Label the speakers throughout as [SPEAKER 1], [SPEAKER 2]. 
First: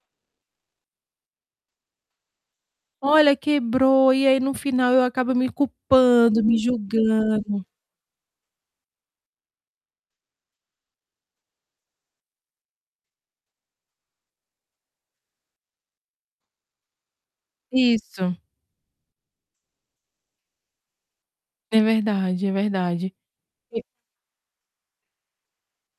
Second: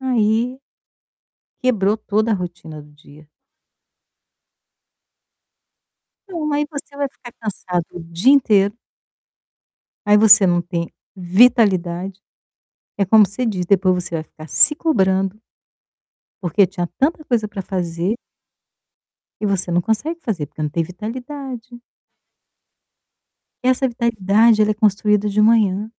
[SPEAKER 1] Aí quebrou toda a rotina do dia.
[SPEAKER 2] Olha, quebrou, e aí no final eu acabo me culpando,
[SPEAKER 1] Então
[SPEAKER 2] me
[SPEAKER 1] aí você vai ficar
[SPEAKER 2] julgando.
[SPEAKER 1] cansado o dia inteiro aí você não tem vitalidade. É como você diz, depois você vai ficar se cobrando porque tinha tanta coisa para fazer
[SPEAKER 2] Isso.
[SPEAKER 1] e você não consegue fazer porque não tem vitalidade
[SPEAKER 2] É verdade, é verdade.
[SPEAKER 1] e
[SPEAKER 2] E
[SPEAKER 1] essa vitalidade ela é construída de manhã.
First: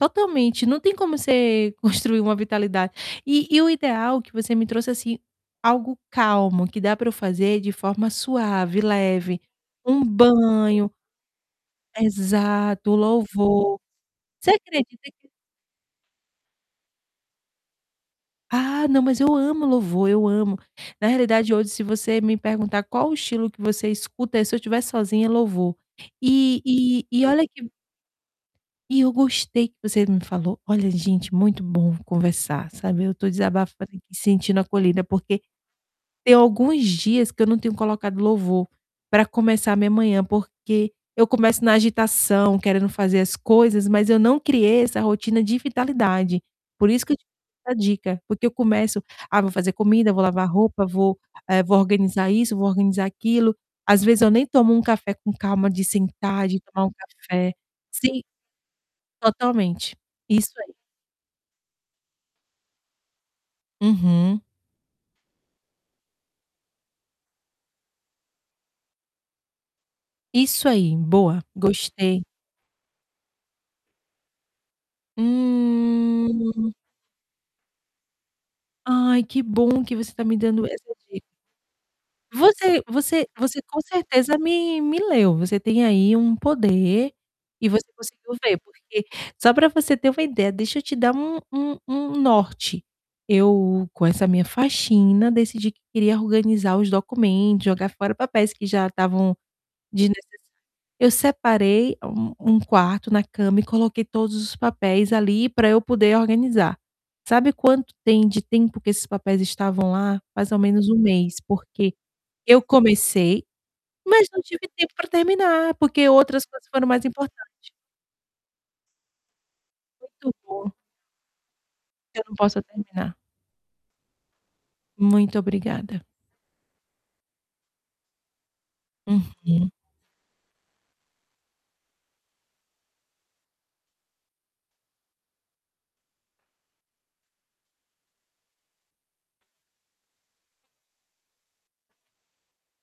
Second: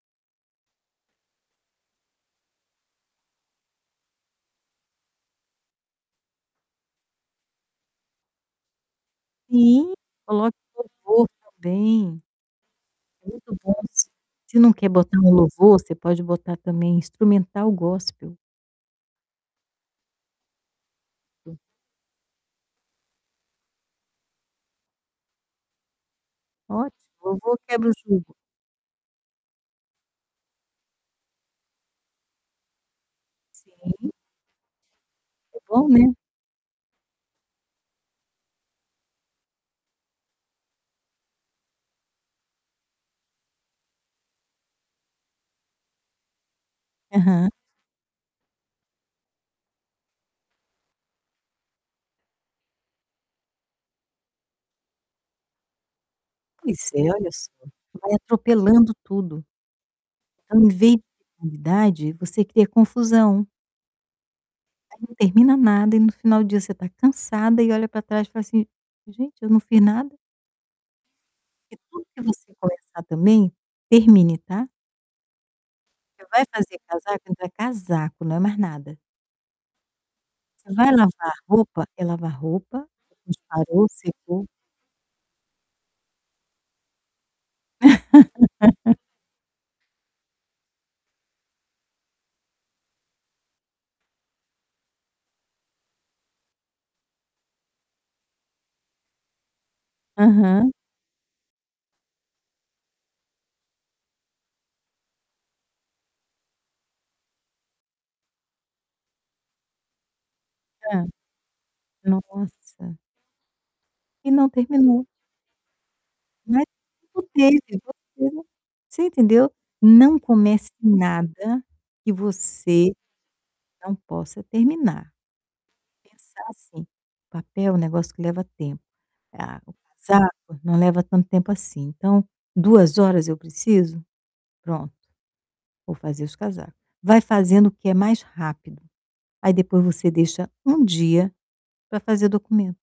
[SPEAKER 2] Totalmente, não tem como você construir uma vitalidade. E e o ideal que você me trouxe, assim, algo calmo, que dá para eu fazer de forma suave, leve,
[SPEAKER 1] E
[SPEAKER 2] um
[SPEAKER 1] coloque
[SPEAKER 2] banho
[SPEAKER 1] louvor também
[SPEAKER 2] Exato, o
[SPEAKER 1] muito bom,
[SPEAKER 2] louvor.
[SPEAKER 1] s
[SPEAKER 2] Você
[SPEAKER 1] se não quer
[SPEAKER 2] acredita
[SPEAKER 1] botar
[SPEAKER 2] que
[SPEAKER 1] um louvor, você pode botar, também, instrumental gospel.
[SPEAKER 2] Ah, não, mas eu amo louvor, eu amo. Na realidade, hoje, se você me perguntar qual o estilo que você escuta, é se eu estiver sozinha, é louvor. E
[SPEAKER 1] Ótimo,
[SPEAKER 2] e e olha
[SPEAKER 1] louvor
[SPEAKER 2] que
[SPEAKER 1] quebra o [unintelligible]
[SPEAKER 2] e eu gostei que você me falou, olha, gente, muito bom conversar, sabe, eu estou desabafando aqui,
[SPEAKER 1] Sim
[SPEAKER 2] sentindo acolhida porque,
[SPEAKER 1] é bom, né.
[SPEAKER 2] tem alguns dias que eu não tenho colocado louvor para começar a minha manhã, porque eu começo na agitação querendo fazer as coisas, mas eu não criei essa rotina de vitalidade. Por isso que
[SPEAKER 1] Aham.
[SPEAKER 2] valeu a dica, porque eu começo: "Ah, vou fazer comida, vou lavar roupa, vou, eh, vou organizar isso, vou organizar aquilo", às vezes eu nem tomo um café com calma de sentar, de tomar
[SPEAKER 1] Pois
[SPEAKER 2] um
[SPEAKER 1] é, olha só.
[SPEAKER 2] café
[SPEAKER 1] Vai
[SPEAKER 2] sim,
[SPEAKER 1] atropelando tudo.
[SPEAKER 2] totalmente, isso
[SPEAKER 1] Então em
[SPEAKER 2] aí.
[SPEAKER 1] vez de novidade você cria confusão
[SPEAKER 2] Uhum.
[SPEAKER 1] aí não termina nada e no final do dia você está cansada e olha para trás e fala assim: "Gente eu não fiz nada".
[SPEAKER 2] Isso aí, boa,
[SPEAKER 1] E tudo que
[SPEAKER 2] gostei.
[SPEAKER 1] você começar também, termine, tá você vai
[SPEAKER 2] Hum.
[SPEAKER 1] fazer casaco entra casaco, não é mais nada
[SPEAKER 2] Ai que bom que você está me dando
[SPEAKER 1] você vai
[SPEAKER 2] essa dic
[SPEAKER 1] lavar roupa, é lavar
[SPEAKER 2] Você
[SPEAKER 1] roupa,
[SPEAKER 2] você você, com
[SPEAKER 1] disparou,
[SPEAKER 2] certeza,
[SPEAKER 1] secou.
[SPEAKER 2] me me leu, você tem aí um poder e você conseguiu ver, porque, só para você ter uma ideia, deixa eu te dar um um um um norte, eu com essa minha faxina, decidi que queria organizar os documento, jogar fora papéis que já estavam desnecessários,
[SPEAKER 1] Aham.
[SPEAKER 2] eu separei um um quarto na cama e coloquei todos os papéis ali para eu poder organizar. Sabe quanto tem de tempo que esses papéis estavam lá? Mais ou menos 1
[SPEAKER 1] Hã.
[SPEAKER 2] mês porque,
[SPEAKER 1] Não func
[SPEAKER 2] eu comecei, mas
[SPEAKER 1] E
[SPEAKER 2] não
[SPEAKER 1] não
[SPEAKER 2] tive tempo
[SPEAKER 1] terminou.
[SPEAKER 2] para terminar porque outras
[SPEAKER 1] Ma
[SPEAKER 2] coisas foram mais importante.
[SPEAKER 1] [unintelligible] você entendeu? Não
[SPEAKER 2] Muito bom.
[SPEAKER 1] comece nada que
[SPEAKER 2] Que eu não possa
[SPEAKER 1] você
[SPEAKER 2] terminar.
[SPEAKER 1] não possa terminar.
[SPEAKER 2] Muito obrigada.
[SPEAKER 1] Pensar assim, papel um negócio que leva tempo,
[SPEAKER 2] Uhum.
[SPEAKER 1] tá, casaco não leva tanto tempo assim, então, 2 horas eu preciso? Pronto, vou fazer os casaco. Vai fazendo o que é mais rápido, aí depois você deixa um dia pra fazer documento.